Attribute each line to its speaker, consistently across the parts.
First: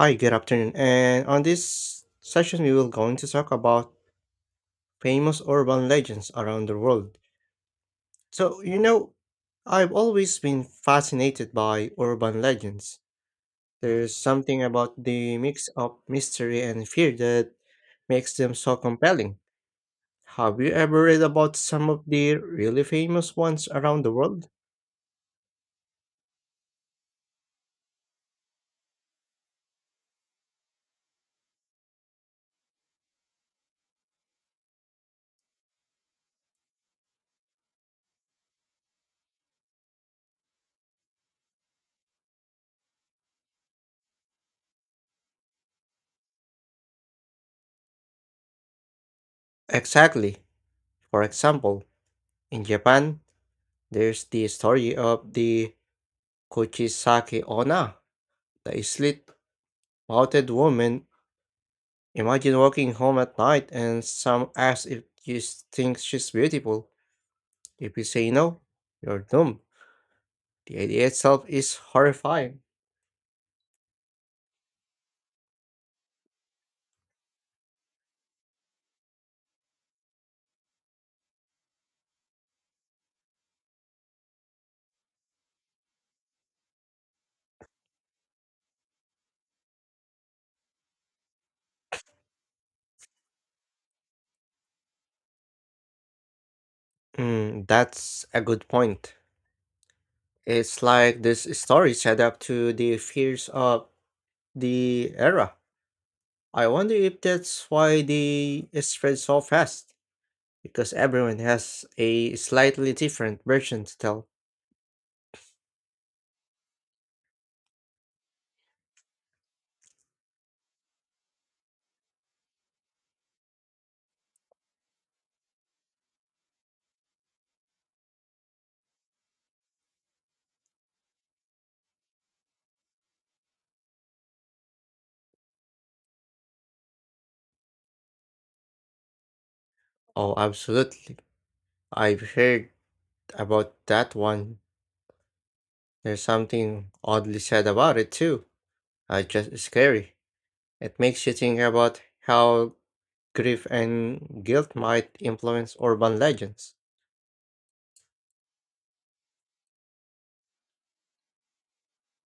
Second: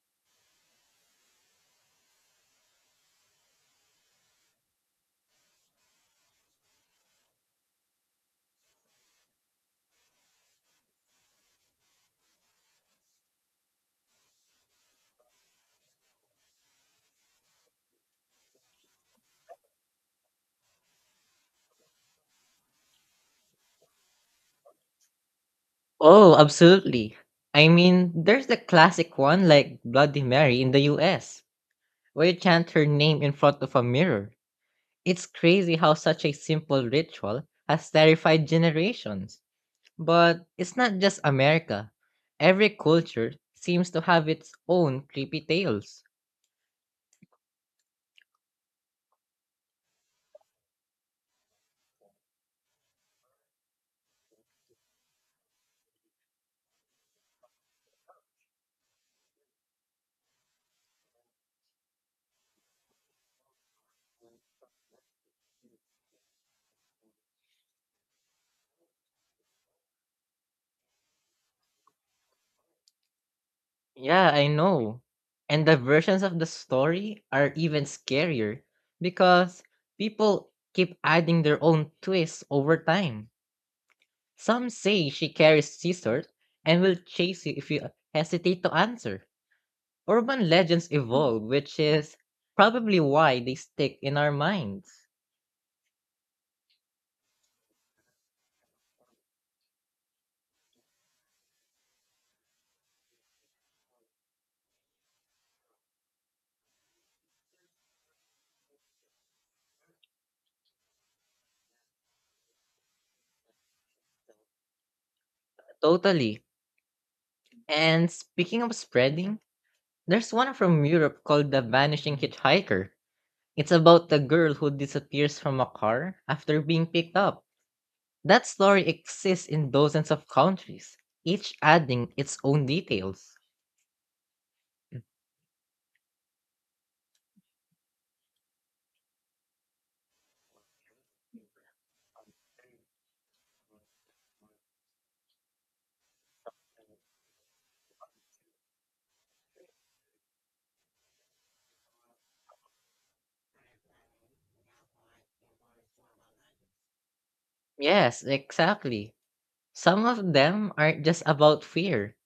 Speaker 1: Hi, good afternoon. And on this session, we will going to talk about famous urban legends around the world. So, you know, I've always been fascinated by urban legends. There's something about the mix of mystery and fear that makes them so compelling. Have you ever read about some of the really famous ones around the world?
Speaker 2: Oh, absolutely. I mean, there's the classic one like Bloody Mary in the US, where you chant her name in front of a mirror. It's crazy how such a simple ritual has terrified generations. But it's not just America. Every culture seems to have its own creepy tales.
Speaker 1: Exactly. For example, in Japan, there's the story of the Kuchisake Onna, the slit Mounted woman, imagine walking home at night and some asks if you s- think she's beautiful. If you say no, you're doomed. The idea itself is horrifying.
Speaker 2: Yeah, I know. And the versions of the story are even scarier because people keep adding their own twists over time. Some say she carries scissors and will chase you if you hesitate to answer. Urban legends evolve, which is probably why they stick in our minds.
Speaker 1: Mm, that's a good point. It's like this story set up to the fears of the era. I wonder if that's why they spread so fast, because everyone has a slightly different version to tell.
Speaker 2: Totally. And speaking of spreading, there's one from Europe called The Vanishing Hitchhiker. It's about the girl who disappears from a car after being picked up. That story exists in dozens of countries, each adding its own details.
Speaker 1: Oh, absolutely. I've heard about that one. There's something oddly sad about it too. Just scary. It makes you think about how grief and guilt might influence urban legends.
Speaker 2: Yes, exactly. Some of them aren't just about fear.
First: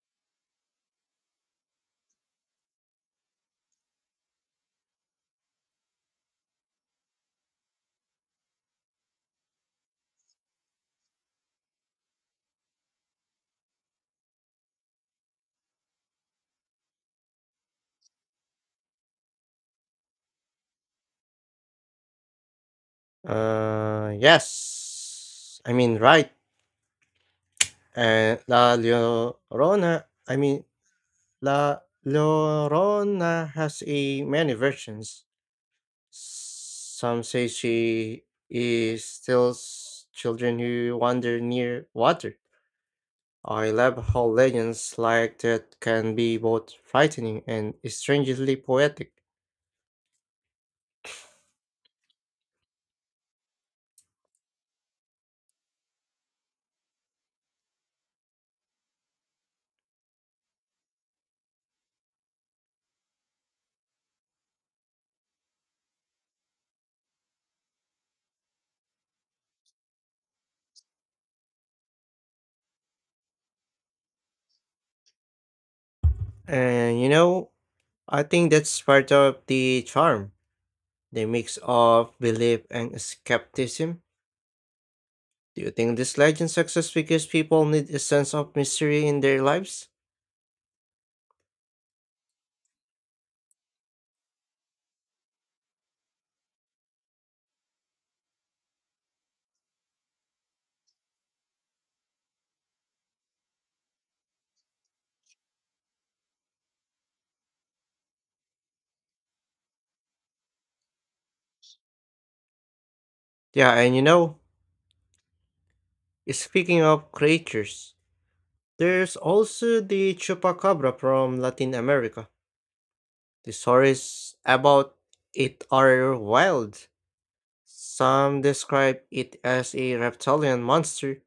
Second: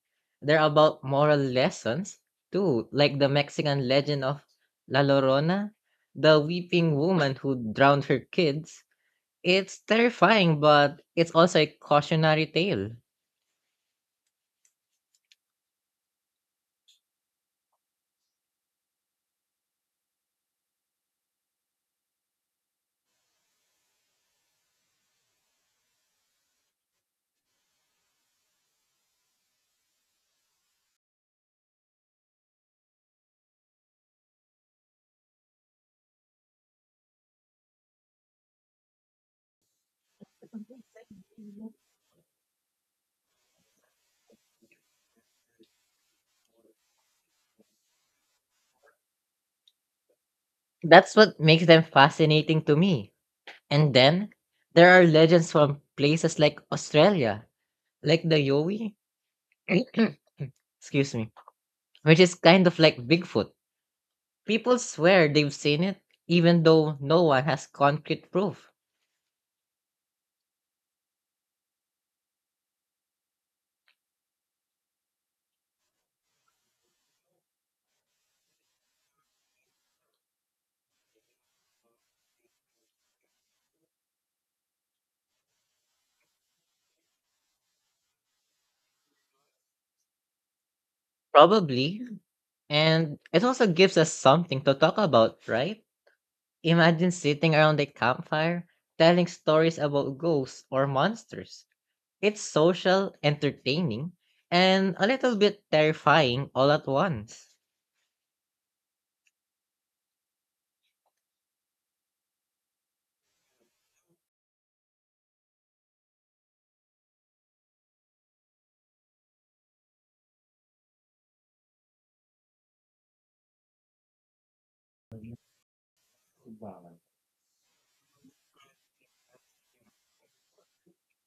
Speaker 2: They're about moral lessons too, like the Mexican legend of La Llorona, the weeping woman who drowned her kids. It's terrifying, but it's also a cautionary tale.
Speaker 1: Yes. I mean, right. La Llorona. I mean, La Llorona has a many versions. Some say she is still s- Children who wander near water. I love how legends like that can be both frightening and strangely poetic.
Speaker 2: That's what makes them fascinating to me. And then there are legends from places like Australia, like the Yowie, excuse me, which is kind of like Bigfoot. People swear they've seen it, even though no one has concrete proof.
Speaker 1: And you know, I think that's part of the charm, the mix of belief and skepticism. Do you think this legend success because people need a sense of mystery in their lives?
Speaker 2: Probably. And it also gives us something to talk about, right? Imagine sitting around a campfire telling stories about ghosts or monsters. It's social, entertaining, and a little bit terrifying all at once.
Speaker 1: Yeah, and you know, Speaking of creatures, there's also the chupacabra from Latin America. The stories about it are wild. Some describe it as a reptilian monster,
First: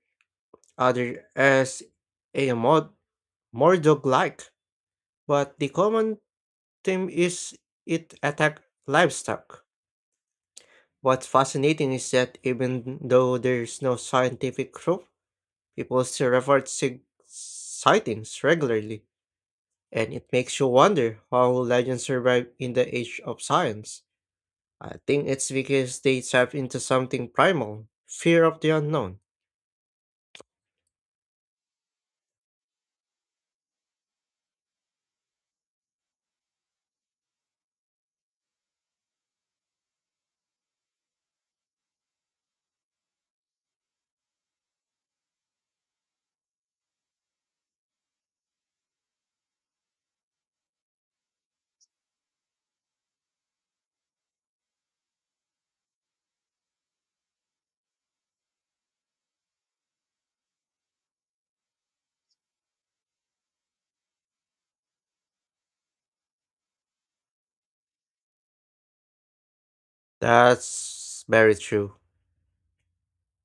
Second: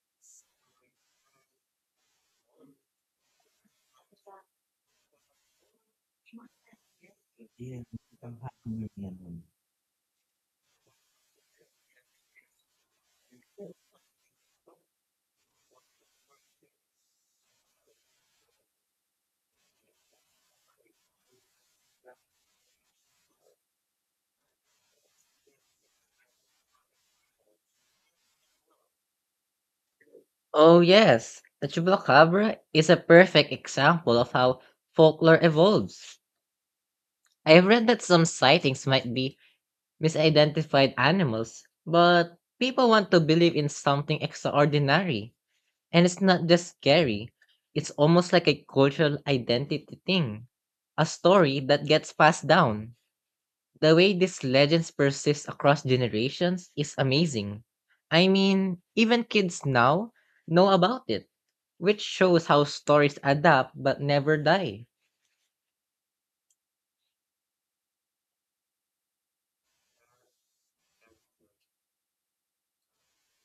Speaker 1: others as a mod- Mordog-like, but the common theme is it attack livestock. What's fascinating is that even though there's no scientific proof, people still report sightings regularly, and it makes you wonder how legends survive in the age of science. I think it's because they tap into something primal, fear of the unknown.
Speaker 2: Oh, yes, the Chupacabra is a perfect example of how folklore evolves. I've read that some sightings might be misidentified animals, but people want to believe in something extraordinary. And it's not just scary, it's almost like a cultural identity thing, a story that gets passed down. The way these legends persist across generations is amazing. I mean, even kids now know about it, which shows how stories adapt but never die.
Speaker 1: That's very true.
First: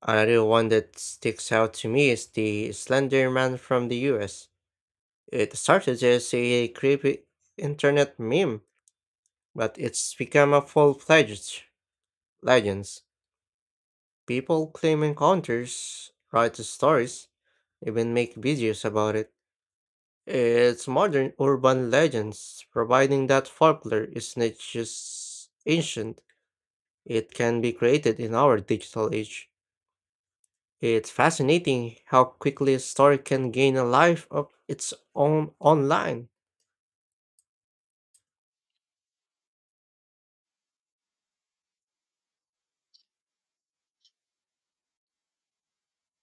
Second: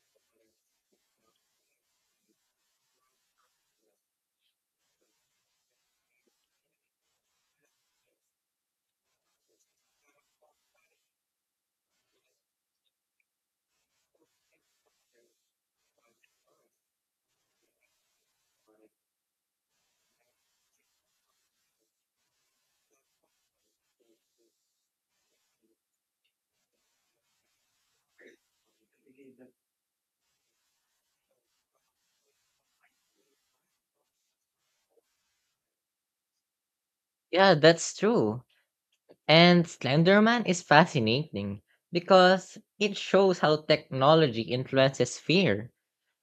Speaker 1: Another one that sticks out to me is the Slender Man from the US. It started as a creepy internet meme, but it's become a full fledged legend. People claim encounters, write stories, even make videos about it. It's modern urban legends, providing that folklore is not just ancient, it can be created in our digital age. It's fascinating how quickly a story can gain a life of its own online.
Speaker 2: Yeah, that's true. And Slenderman is fascinating because it shows how technology influences fear.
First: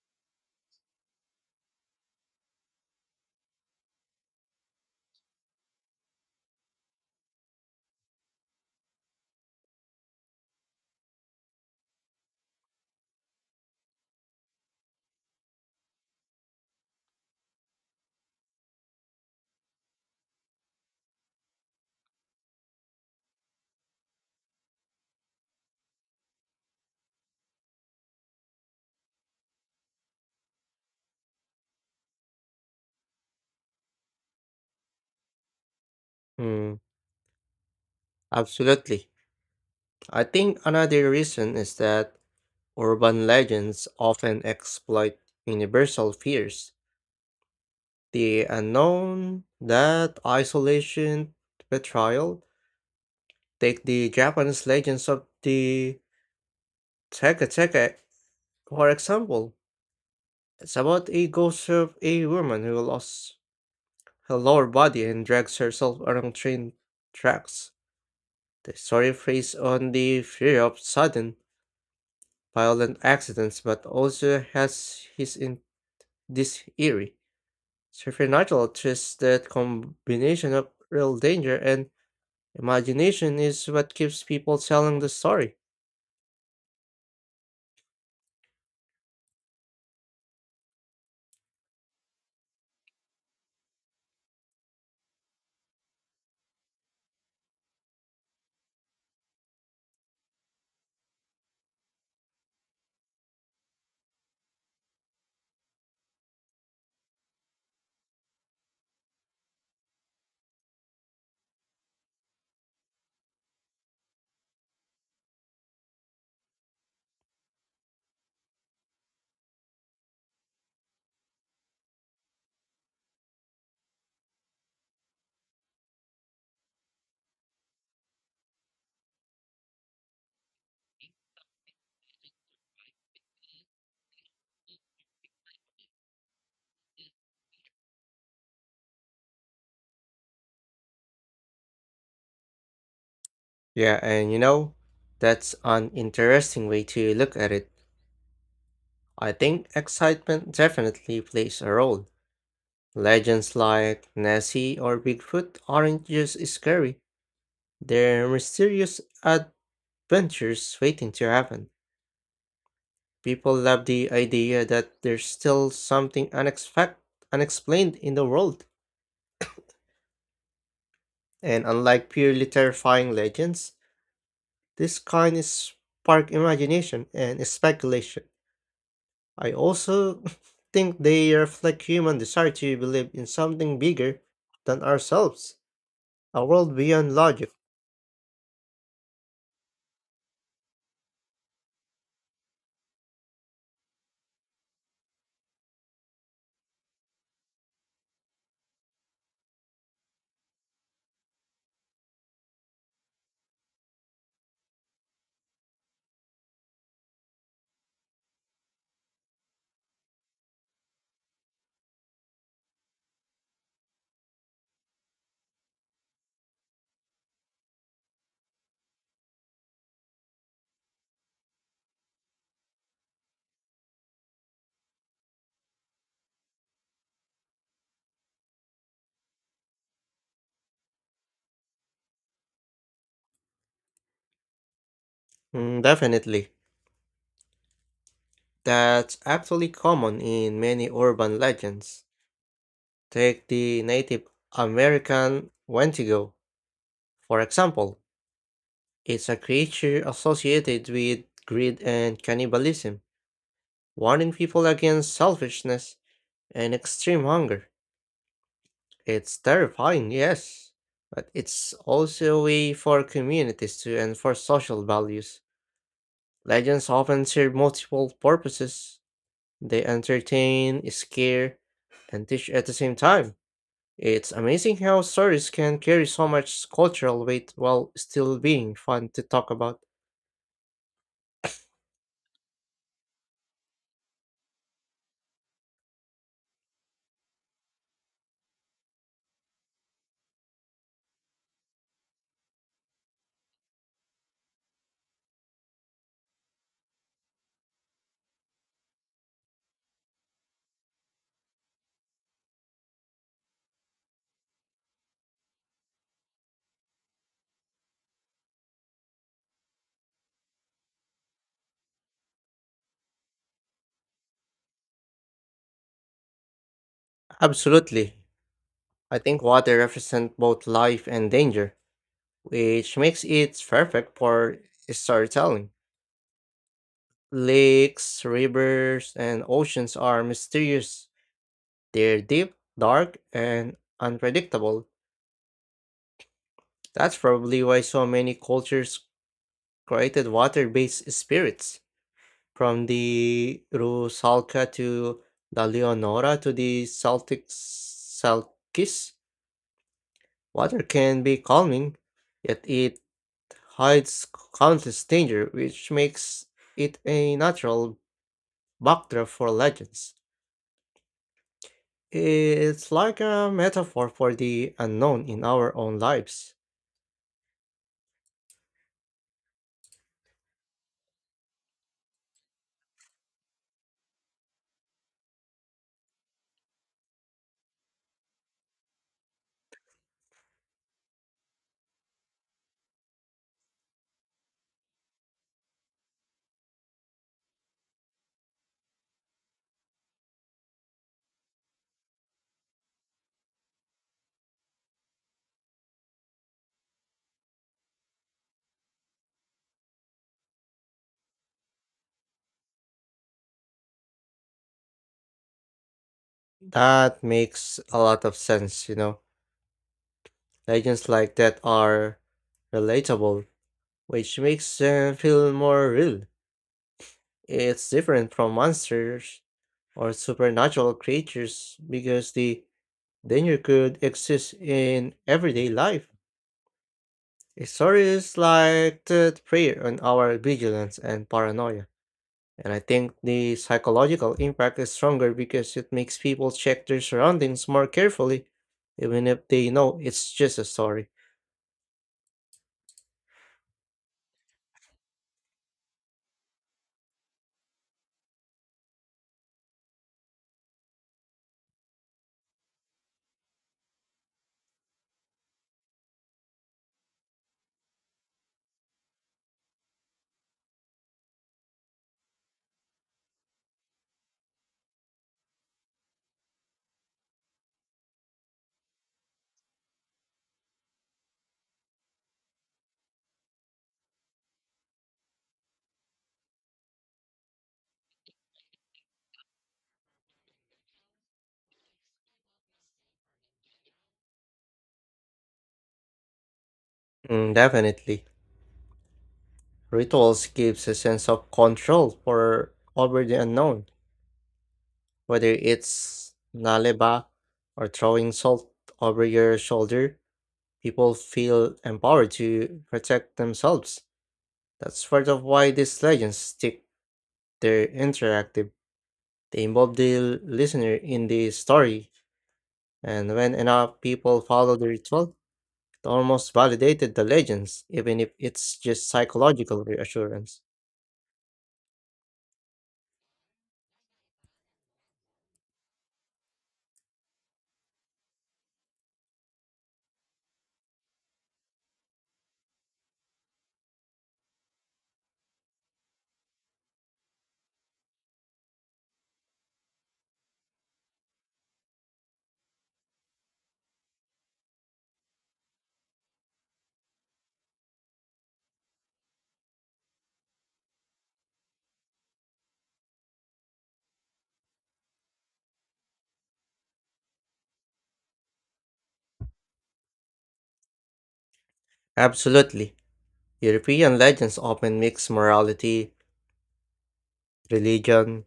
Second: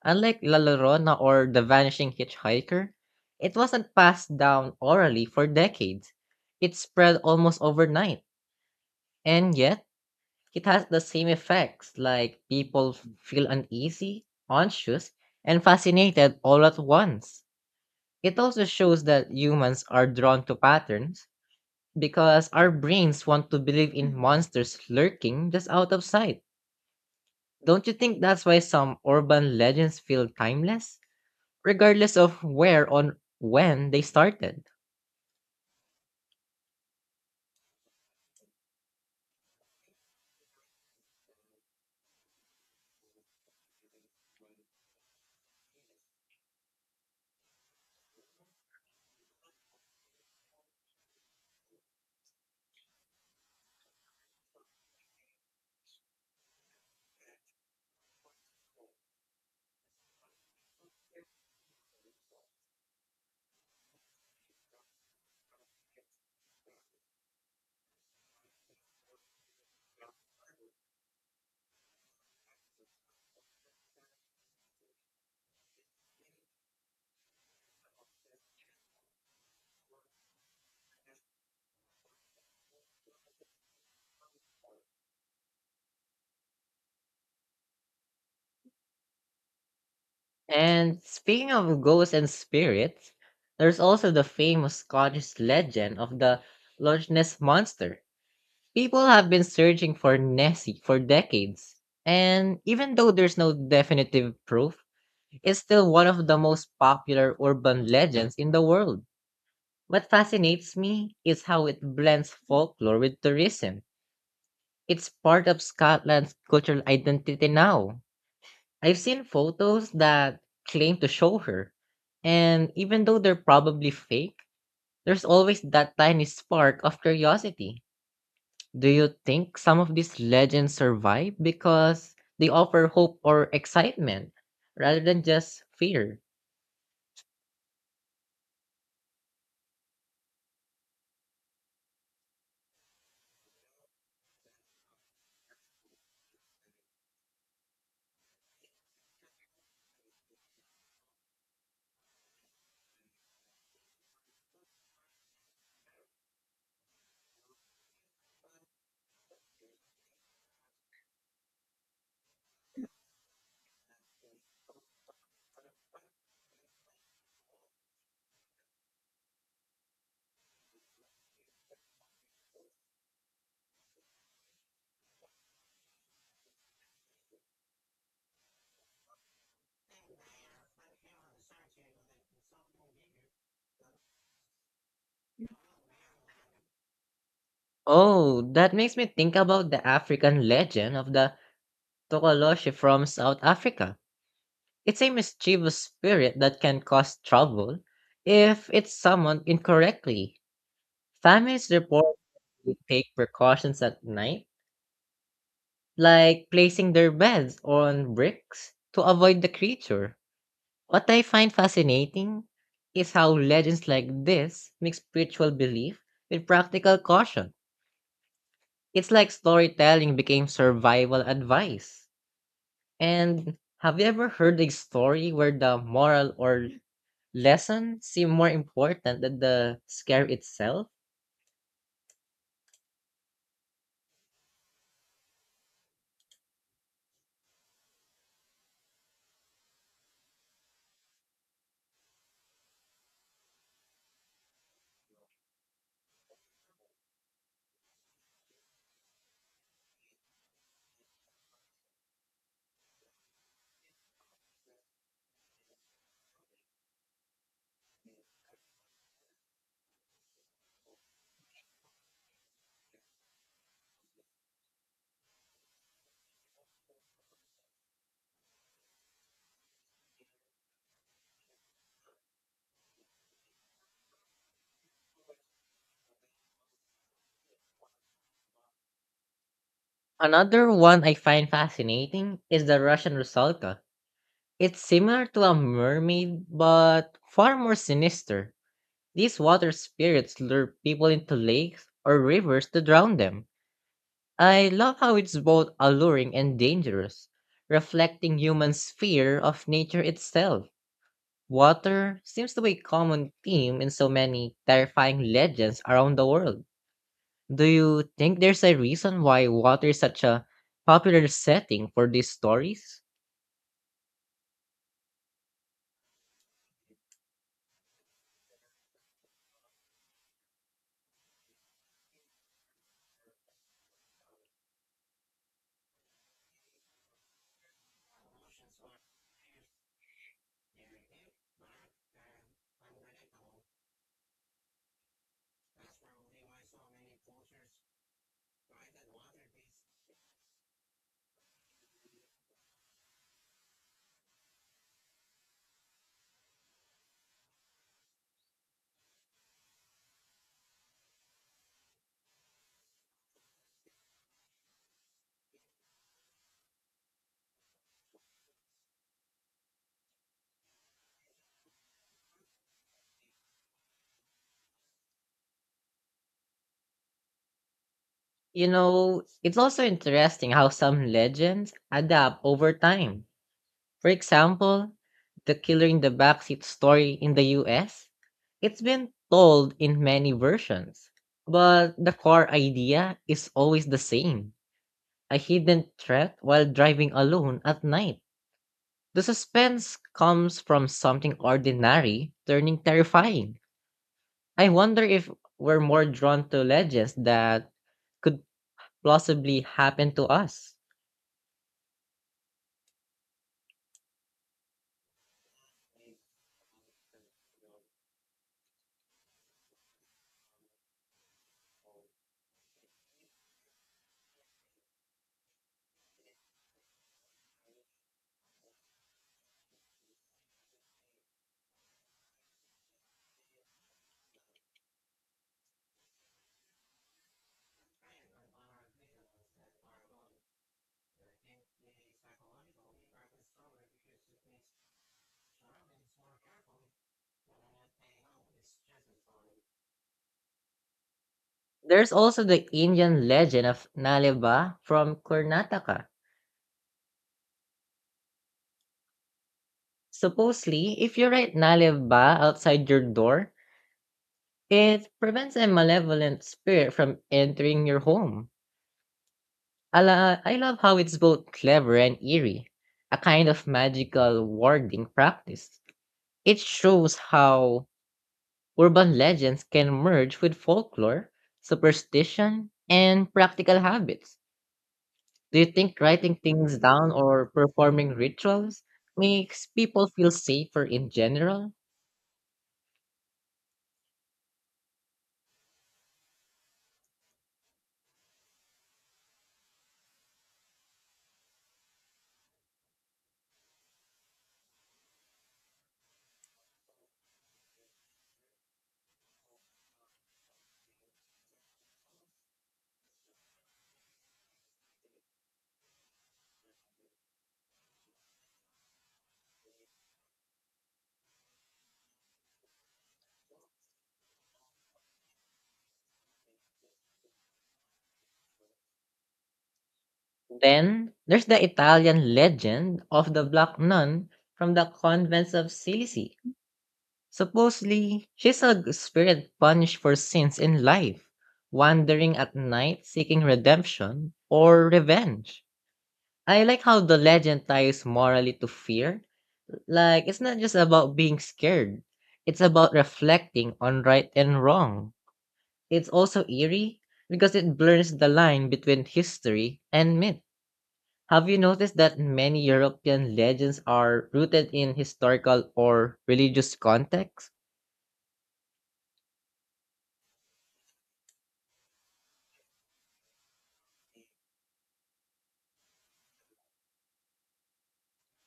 Speaker 2: Unlike La Llorona or The Vanishing Hitchhiker, it wasn't passed down orally for decades. It spread almost overnight, and yet it has the same effects like people feel uneasy, anxious, and fascinated all at once. It also shows that humans are drawn to patterns because our brains want to believe in monsters lurking just out of sight. Don't you think that's why some urban legends feel timeless, regardless of where on when they started?
Speaker 1: Hmm, Absolutely. I think another reason is that urban legends often exploit universal fears. The unknown, that isolation, betrayal. Take the Japanese legends of the Teka Teka, for example. It's about a ghost of a woman who lost her lower body and drags herself along train tracks. The story preys on the fear of sudden, violent accidents, but also has his in this eerie, supernatural twist that combination of real danger and imagination is what keeps people telling the story.
Speaker 2: And speaking of ghosts and spirits, there's also the famous Scottish legend of the Loch Ness monster. People have been searching for Nessie for decades, and even though there's no definitive proof, it's still one of the most popular urban legends in the world. What fascinates me is how it blends folklore with tourism. It's part of Scotland's cultural identity now. I've seen photos that claim to show her, and even though they're probably fake, there's always that tiny spark of curiosity. Do you think some of these legends survive because they offer hope or excitement rather than just fear?
Speaker 1: Yeah, and you know, that's an interesting way to look at it. I think excitement definitely plays a role. Legends like Nessie or Bigfoot aren't just scary, they're mysterious adventures waiting to happen. People love the idea that there's still something unexplained in the world. And unlike purely terrifying legends, this kind is spark imagination and speculation. I also think they reflect human desire to believe in something bigger than ourselves, a world beyond logic.
Speaker 2: Oh, that makes me think about the African legend of the Tokoloshe from South Africa. It's a mischievous spirit that can cause trouble if it's summoned incorrectly. Families report they take precautions at night, like placing their beds on bricks to avoid the creature. What I find fascinating is how legends like this mix spiritual belief with practical caution. It's like storytelling became survival advice. And have you ever heard a story where the moral or lessons seem more important than the scare itself?
Speaker 1: Mm, definitely. That's actually common in many urban legends. Take the Native American Wendigo, for example. It's a creature associated with greed and cannibalism, warning people against selfishness and extreme hunger. It's terrifying, yes, but it's also a way for communities to enforce social values. Legends often serve multiple purposes. They entertain, scare, and teach at the same time. It's amazing how stories can carry so much cultural weight while still being fun to talk about.
Speaker 2: Another one I find fascinating is the Russian Rusalka. It's similar to a mermaid, but far more sinister. These water spirits lure people into lakes or rivers to drown them. I love how it's both alluring and dangerous, reflecting humans' fear of nature itself. Water seems to be a common theme in so many terrifying legends around the world. Do you think there's a reason why water is such a popular setting for these stories?
Speaker 1: Absolutely. I think water represents both life and danger, which makes it perfect for storytelling. Lakes, rivers, and oceans are mysterious. They're deep, dark, and unpredictable. That's probably why so many cultures created water based spirits. From the Rusalka to the Leonora to the Celtic Salkis, water can be calming, yet it hides countless danger, which makes it a natural backdrop for legends. It's like a metaphor for the unknown in our own lives.
Speaker 2: You know, it's also interesting how some legends adapt over time. For example, the killer in the backseat story in the US, it's been told in many versions, but the core idea is always the same: a hidden threat while driving alone at night. The suspense comes from something ordinary turning terrifying. I wonder if we're more drawn to legends that could possibly happen to us.
Speaker 1: That makes a lot of sense. Legends like that are relatable, which makes them feel more real. It's different from monsters or supernatural creatures because the danger could exist in everyday life. Stories like that prey on our vigilance and paranoia. And I think the psychological impact is stronger because it makes people check their surroundings more carefully, even if they know it's just a story.
Speaker 2: There's also the Indian legend of Naleva from Karnataka. Supposedly, if you write Naleva outside your door, it prevents a malevolent spirit from entering your home. Ala, I love how it's both clever and eerie, a kind of magical warding practice. It shows how urban legends can merge with folklore, superstition, and practical habits. Do you think writing things down or performing rituals makes people feel safer in general?
Speaker 1: Mm, definitely. Rituals gives a sense of control for over the unknown. Whether it's naleba or throwing salt over your shoulder, people feel empowered to protect themselves. That's part of why these legends stick. They're interactive. They involve the listener in the story, and when enough people follow the ritual, it almost validated the legends, even if it's just psychological reassurance.
Speaker 2: Then, there's the Italian legend of the Black Nun from the convents of Assisi. Supposedly, she's a spirit punished for sins in life, wandering at night seeking redemption or revenge. I like how the legend ties morally to fear. Like, it's not just about being scared, it's about reflecting on right and wrong. It's also eerie because it blurs the line between history and myth. Have you noticed that many European legends are rooted in historical or religious contexts?
Speaker 1: Absolutely. European legends often mix morality, religion,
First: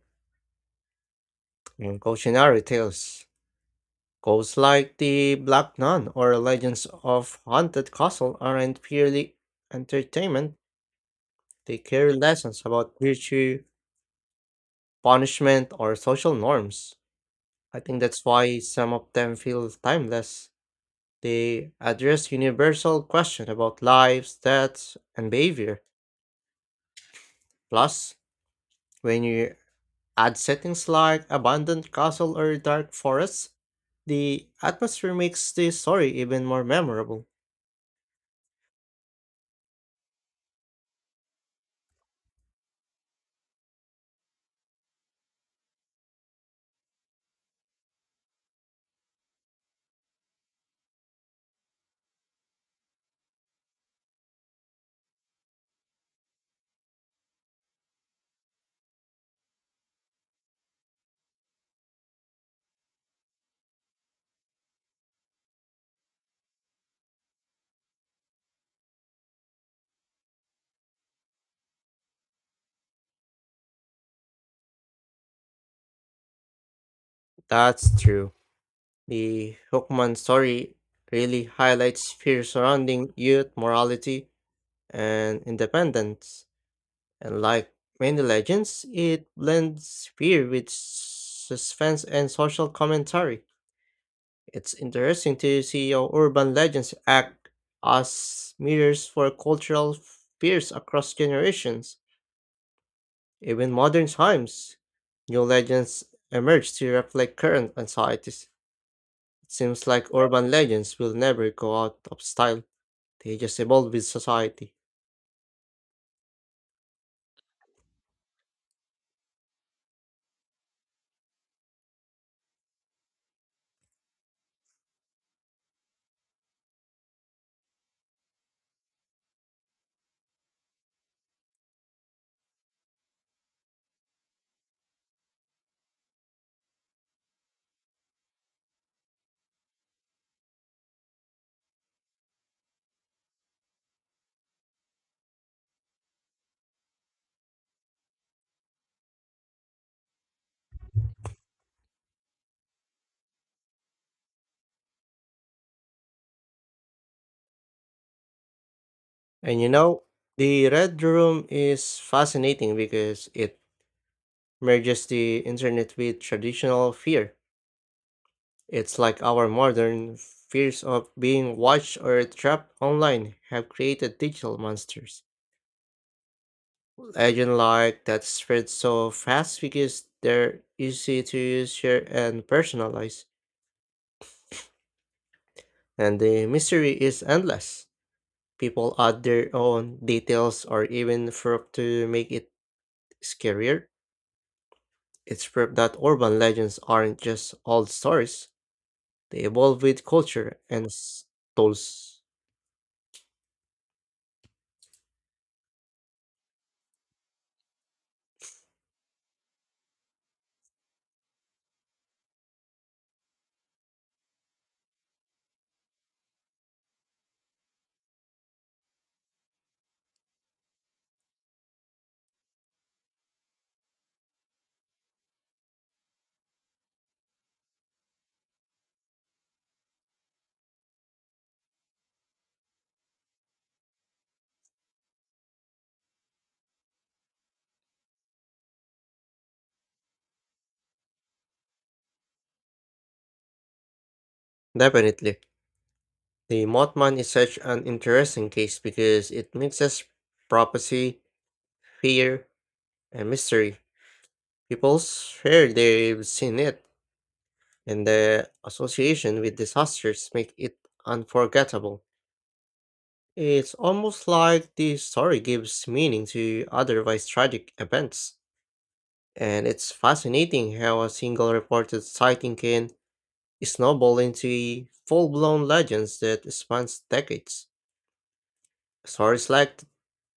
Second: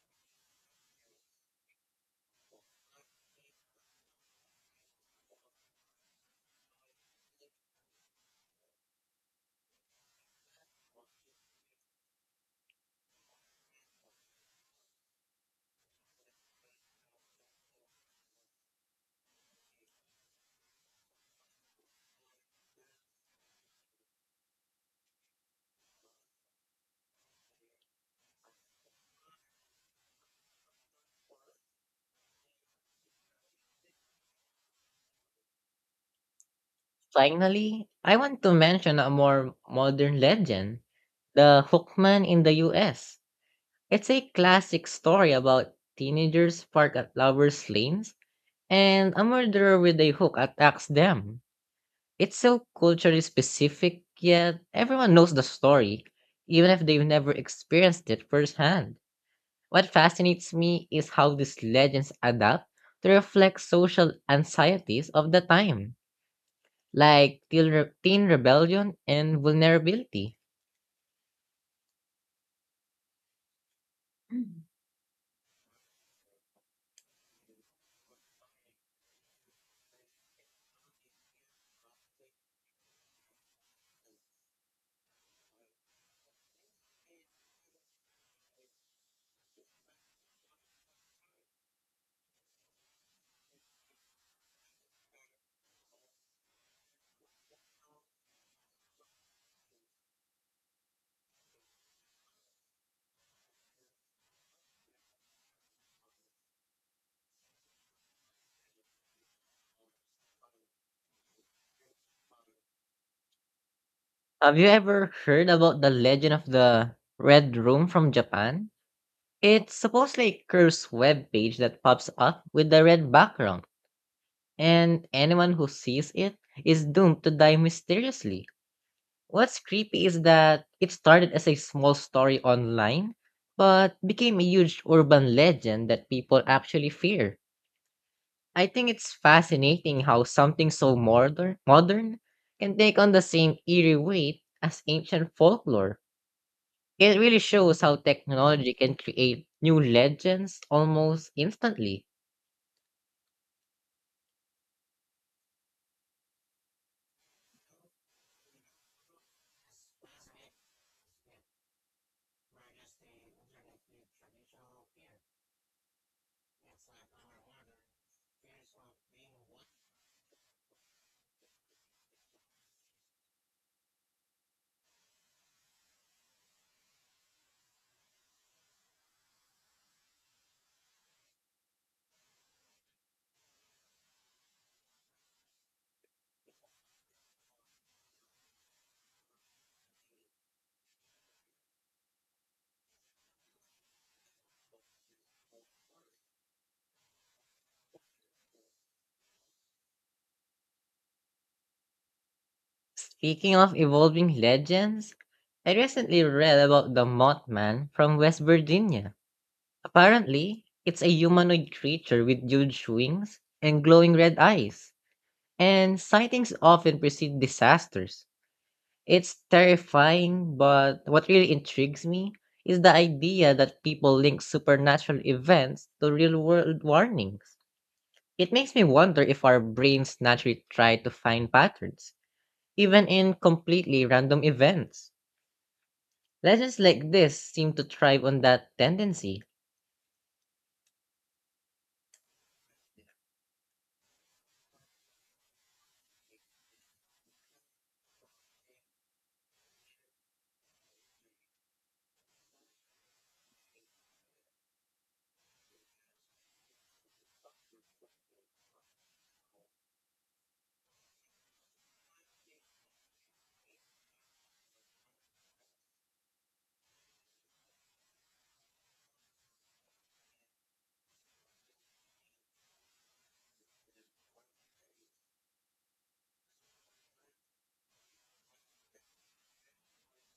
Speaker 1: and cautionary tales. Ghosts like the Black Nun or legends of haunted castle aren't purely entertainment. They carry lessons about virtue, punishment, or social norms. I think that's why some of them feel timeless. They address universal questions about lives, deaths, and behavior. Plus, when you add settings like abandoned castle or dark forests, the atmosphere makes the story even more memorable.
Speaker 2: Finally, I want to mention a more modern legend, the Hookman in the US. It's a classic story about teenagers parked at lovers' lanes. And a murderer with a hook attacks them. It's so culturally specific, yet everyone knows the story, even if they've never experienced it firsthand. What fascinates me is how these legends adapt to reflect social anxieties of the time, like teen rebellion and vulnerability. Mm.
Speaker 1: That's true. The Hookman story really highlights fear surrounding youth morality and independence. And like many legends, it blends fear with suspense and social commentary. It's interesting to see how urban legends act as mirrors for cultural fears across generations. Even modern times, new legends emerge to reflect current anxieties. It seems like urban legends will never go out of style, they just evolve with
Speaker 2: Have you
Speaker 1: society.
Speaker 2: ever heard about the legend of the Red Room from Japan? It's supposedly a cursed web page that pops up with the red background. And anyone who sees it is doomed to die mysteriously. What's creepy is that it started as a small story online, but became a huge urban legend that people actually fear. I think it's fascinating how something so modern can take on the same eerie weight as ancient folklore. It really shows how technology can create new legends almost instantly.
Speaker 1: And you know, the Red Room is fascinating because it merges the internet with traditional fear. It's like our modern fears of being watched or trapped online have created digital monsters. Legend like that spread so fast because they're easy to use, share, and personalize, and the mystery is endless. People add their own details or even fluff to make it scarier. It's proof that urban legends aren't just old stories; they evolve with culture and tools.
Speaker 2: Speaking of evolving legends, I recently read about the Mothman from West Virginia. Apparently, it's a humanoid creature with huge wings and glowing red eyes, and sightings often precede disasters. It's terrifying, but what really intrigues me is the idea that people link supernatural events to real world warnings. It makes me wonder if our brains naturally try to find patterns, even in completely random events. Legends like this seem to thrive on that tendency.
Speaker 1: Definitely. The Mothman is such an interesting case because it mixes prophecy, fear, and mystery. People swear they've seen it, and the association with disasters make it unforgettable. It's almost like the story gives meaning to otherwise tragic events, and it's fascinating how a single reported sighting can snowball into full-blown legends that spans decades. Stories like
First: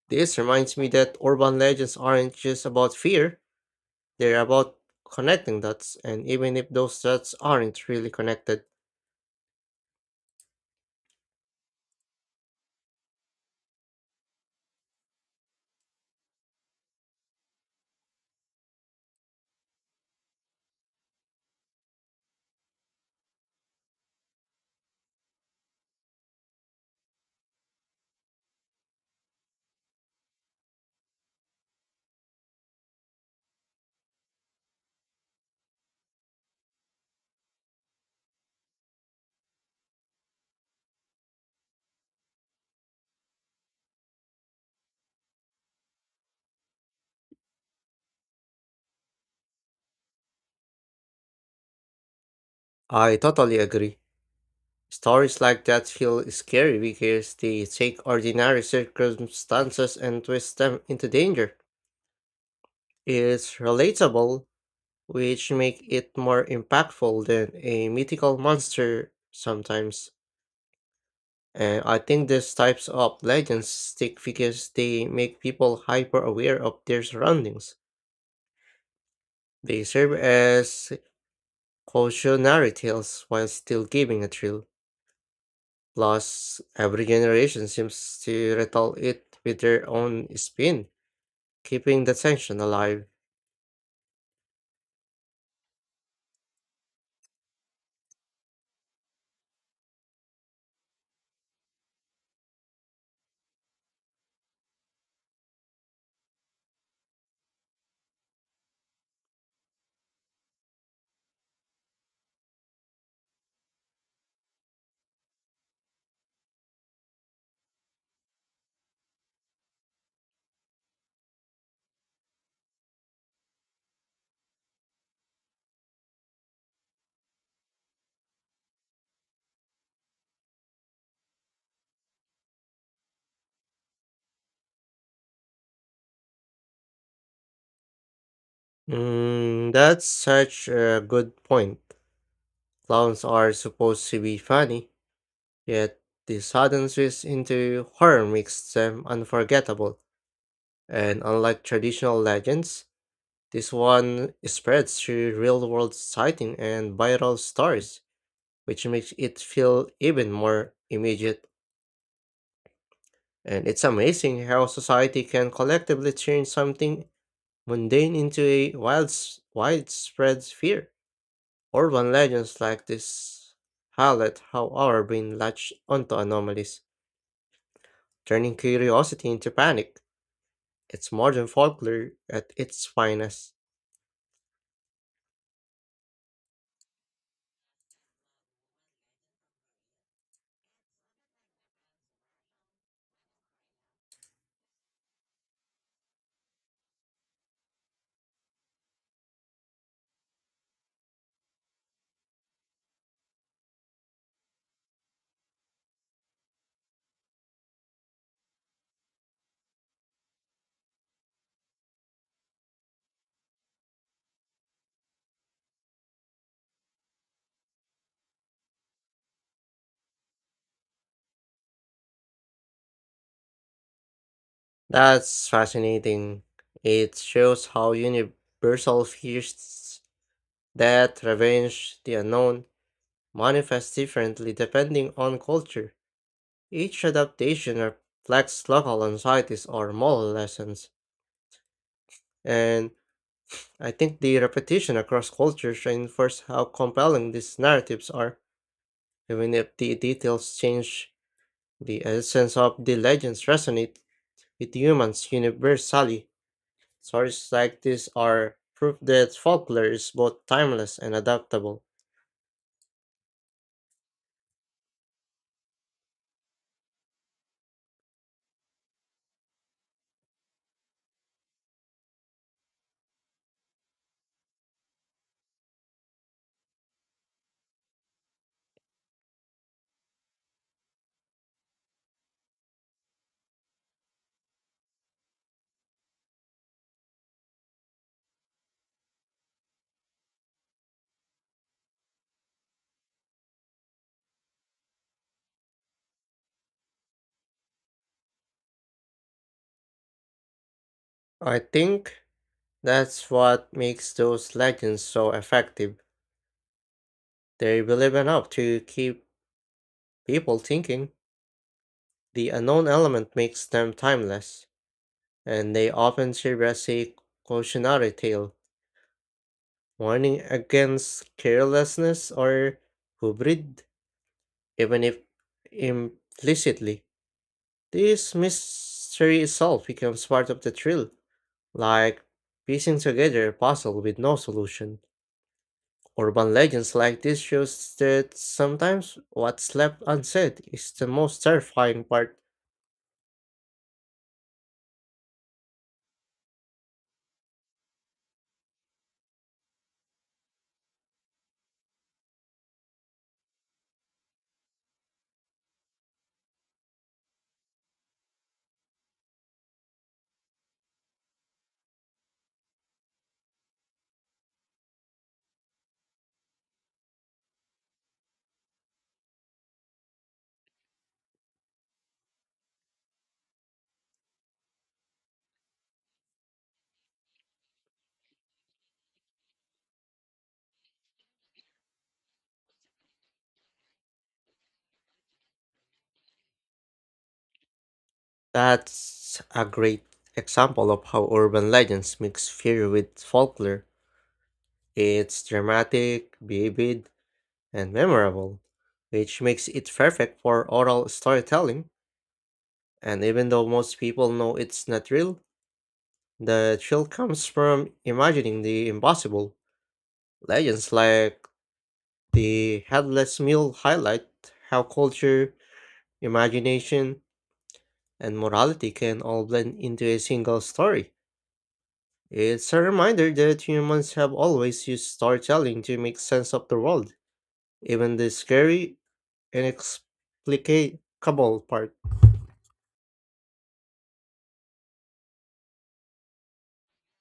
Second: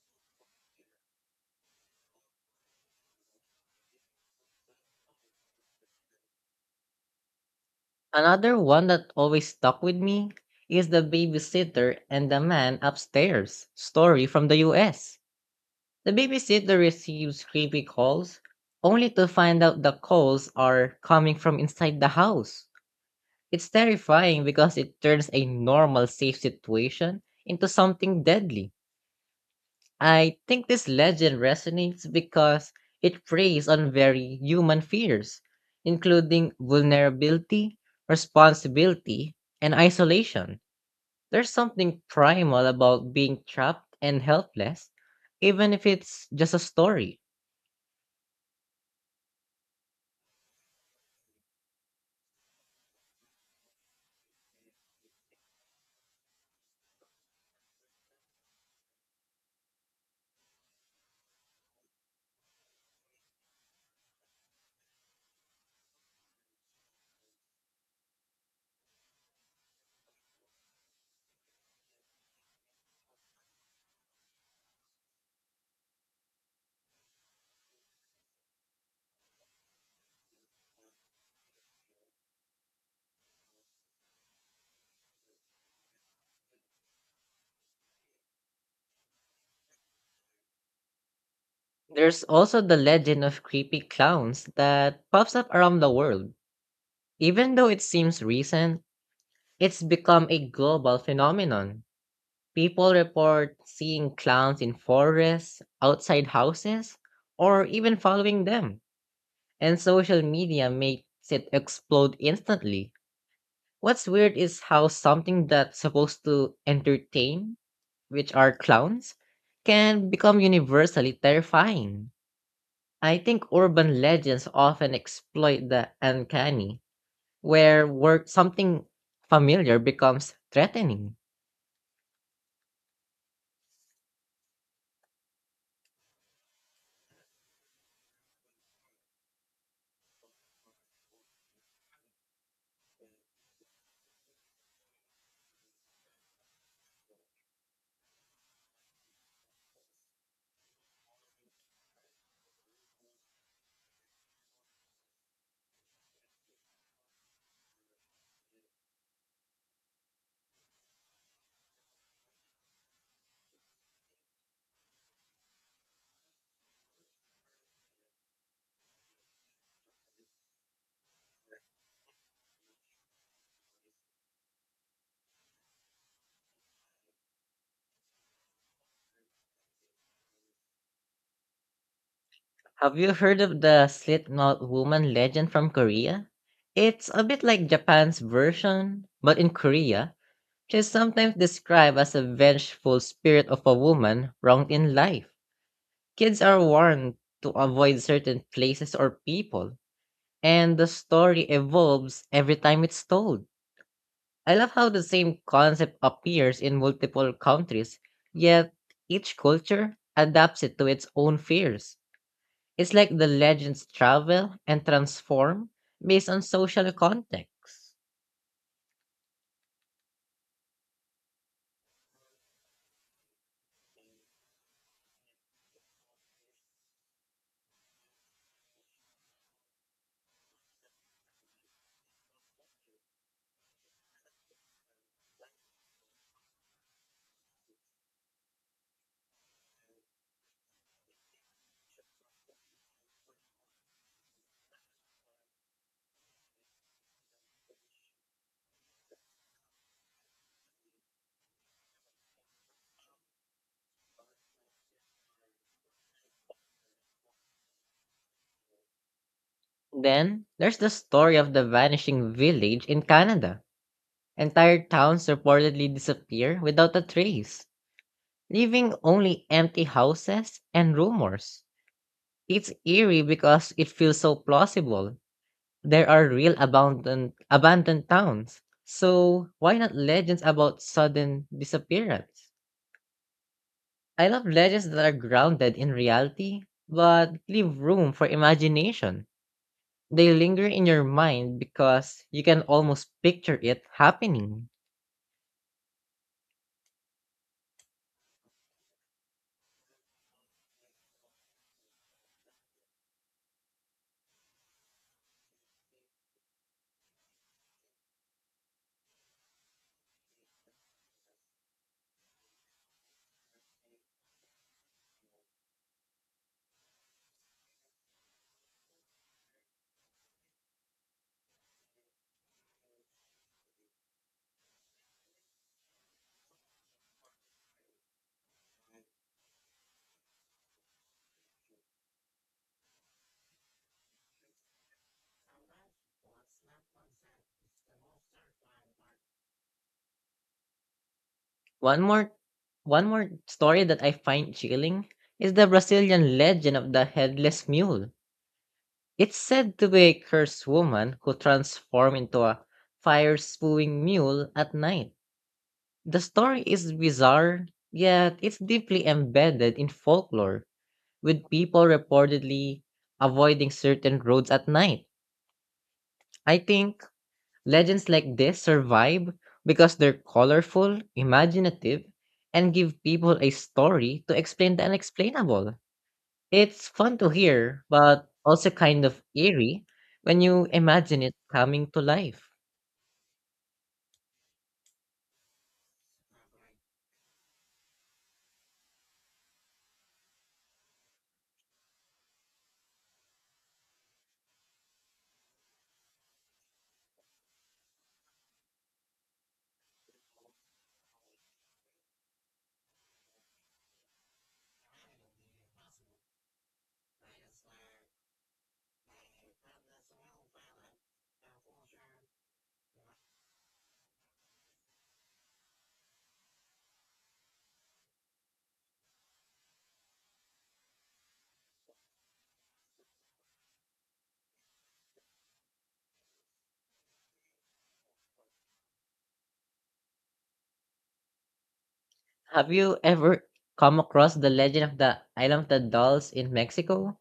Speaker 1: this reminds me that urban legends aren't just about fear, they're about connecting dots, and even if those dots aren't really
Speaker 2: Another
Speaker 1: connected.
Speaker 2: one that always stuck with me is the babysitter and the man upstairs story from the US. The babysitter receives creepy calls only to find out the calls are coming from inside the house. It's terrifying because it turns a normal safe situation into something deadly. I think this legend resonates because it preys on very human fears, including vulnerability, responsibility, and isolation. There's something primal about being trapped and helpless, even if it's just a story.
Speaker 1: I totally agree. Stories like that feel scary because they take ordinary circumstances and twist them into danger. It's relatable, which make it more impactful than a mythical monster sometimes. And I think these types of legends stick because they make people hyper aware of their surroundings. They serve as cautionary tales while still giving a thrill. Plus, every generation seems to retell it with their own spin, keeping the
Speaker 2: There's also
Speaker 1: tension
Speaker 2: the
Speaker 1: alive.
Speaker 2: legend of creepy clowns that pops up around the world. Even though it seems recent, it's become a global phenomenon. People report seeing clowns in forests, outside houses, or even following them. And social media makes it explode instantly. What's weird is how something that's supposed to entertain, which are clowns, can become universally terrifying. I think urban legends often exploit the uncanny, where something familiar becomes threatening.
Speaker 1: Mm, that's such a good point. Clowns are supposed to be funny, yet the sudden switch into horror makes them unforgettable. And unlike traditional legends, this one spreads through real-world sighting and viral stories which makes it feel even more immediate. And it's amazing how society can collectively turn something mundane into a wild, widespread fear. Urban legends like this highlight how our brain latch onto anomalies, turning curiosity into panic. It's modern folklore at its
Speaker 2: Have you heard
Speaker 1: finest.
Speaker 2: of the slit-mouth woman legend from Korea? It's a bit like Japan's version, but in Korea, she's sometimes described as a vengeful spirit of a woman wronged in life. Kids are warned to avoid certain places or people, and the story evolves every time it's told. I love how the same concept appears in multiple countries, yet each culture adapts it to its own fears. It's like the legends travel and transform based on social context.
Speaker 1: That's fascinating. It shows how universal fears that revenge the unknown manifest differently depending on culture. Each adaptation reflects local anxieties or moral lessons, and I think the repetition across cultures reinforces how compelling these narratives are. Even if the details change, the essence of the legends resonate with humans universally. Stories like this are proof that folklore is both
Speaker 2: Then, there's the
Speaker 1: timeless and
Speaker 2: story of the
Speaker 1: adaptable.
Speaker 2: vanishing village in Canada. Entire towns reportedly disappear without a trace, leaving only empty houses and rumors. It's eerie because it feels so plausible. There are real abandoned towns. So, why not legends about sudden disappearance? I love legends that are grounded in reality, but leave room for imagination. They linger in your mind because you can almost picture it happening.
Speaker 1: I think that's what makes those legends so effective. They believe enough to keep people thinking. The unknown element makes them timeless, and they often serve as a cautionary tale, warning against carelessness or hubrid, even if implicitly. This mystery itself becomes part of the thrill, like piecing together a puzzle with no solution. Urban legends like this shows that sometimes what's left unsaid is the most
Speaker 2: One
Speaker 1: terrifying
Speaker 2: more
Speaker 1: part.
Speaker 2: one more story that I find chilling is the Brazilian legend of the headless mule. It's said to be a cursed woman who transformed into a fire spewing mule at night. The story is bizarre, yet it's deeply embedded in folklore with people reportedly avoiding certain roads at night. I think legends like this survive because they're colorful, imaginative, and give people a story to explain the unexplainable. It's fun to hear, but also kind of eerie when you imagine it coming to life.
Speaker 1: That's a great example of how urban legends mix fear with folklore. It's dramatic, vivid, and memorable, which makes it perfect for oral storytelling. And even though most people know it's not real, the thrill comes from imagining the impossible. Legends like the headless mule highlight how culture, imagination, and morality can all blend into a single story. It's a reminder that humans have always used storytelling to make sense of the world, even the scary, inexplicable part.
Speaker 2: Have you ever come across the legend of the Island of the Dolls in Mexico?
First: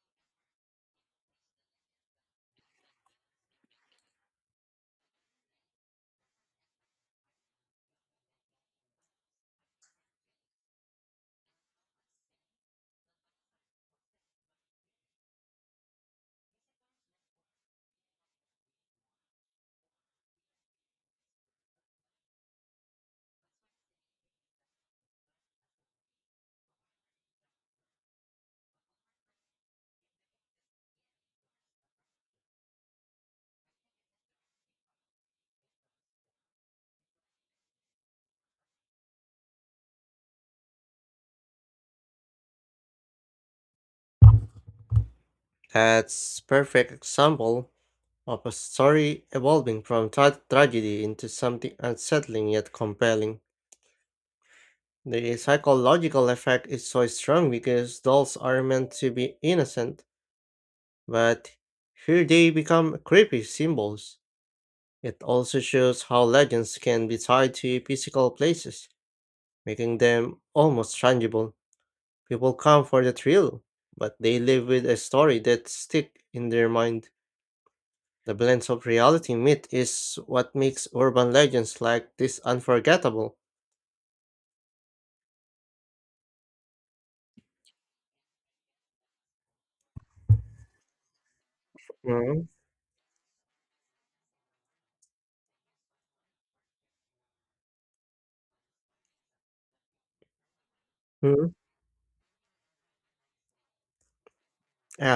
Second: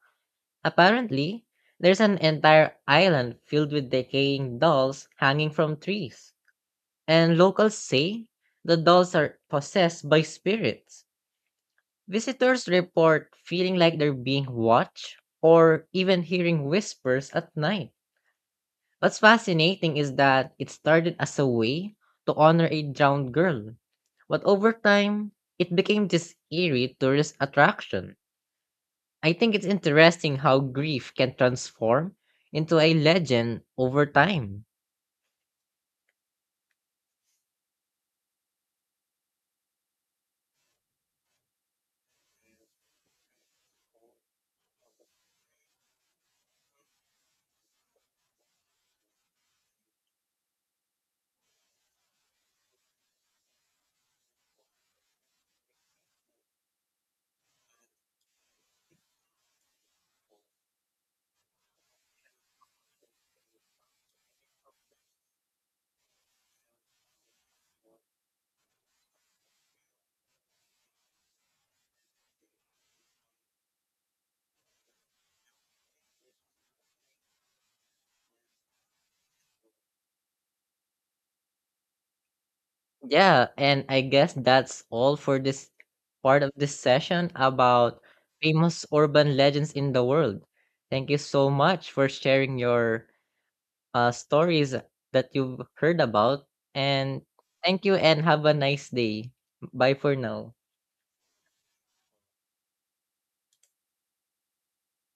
Speaker 2: Apparently, there's an entire island filled with decaying dolls hanging from trees, and locals say the dolls are possessed by spirits. Visitors report feeling like they're being watched or even hearing whispers at night. What's fascinating is that it started as a way to honor a drowned girl, but over time, it became this eerie tourist attraction. I think it's interesting how grief can transform into a legend over time.
Speaker 1: That's perfect example of a story evolving from tragedy into something unsettling yet compelling. The psychological effect is so strong because dolls are meant to be innocent, but here they become creepy symbols. It also shows how legends can be tied to physical places making them almost tangible. People come for the thrill, but they live with a story that stick in their mind. The blend of reality and myth is what makes urban legends like this unforgettable.
Speaker 2: Yeah, and I guess that's all for this part of this session about famous urban legends in the world. Thank you so much for
Speaker 1: Mhm.
Speaker 2: sharing your stories that you've heard about. And thank you and have a nice day. Bye for now.
Speaker 1: Mhm. Ah,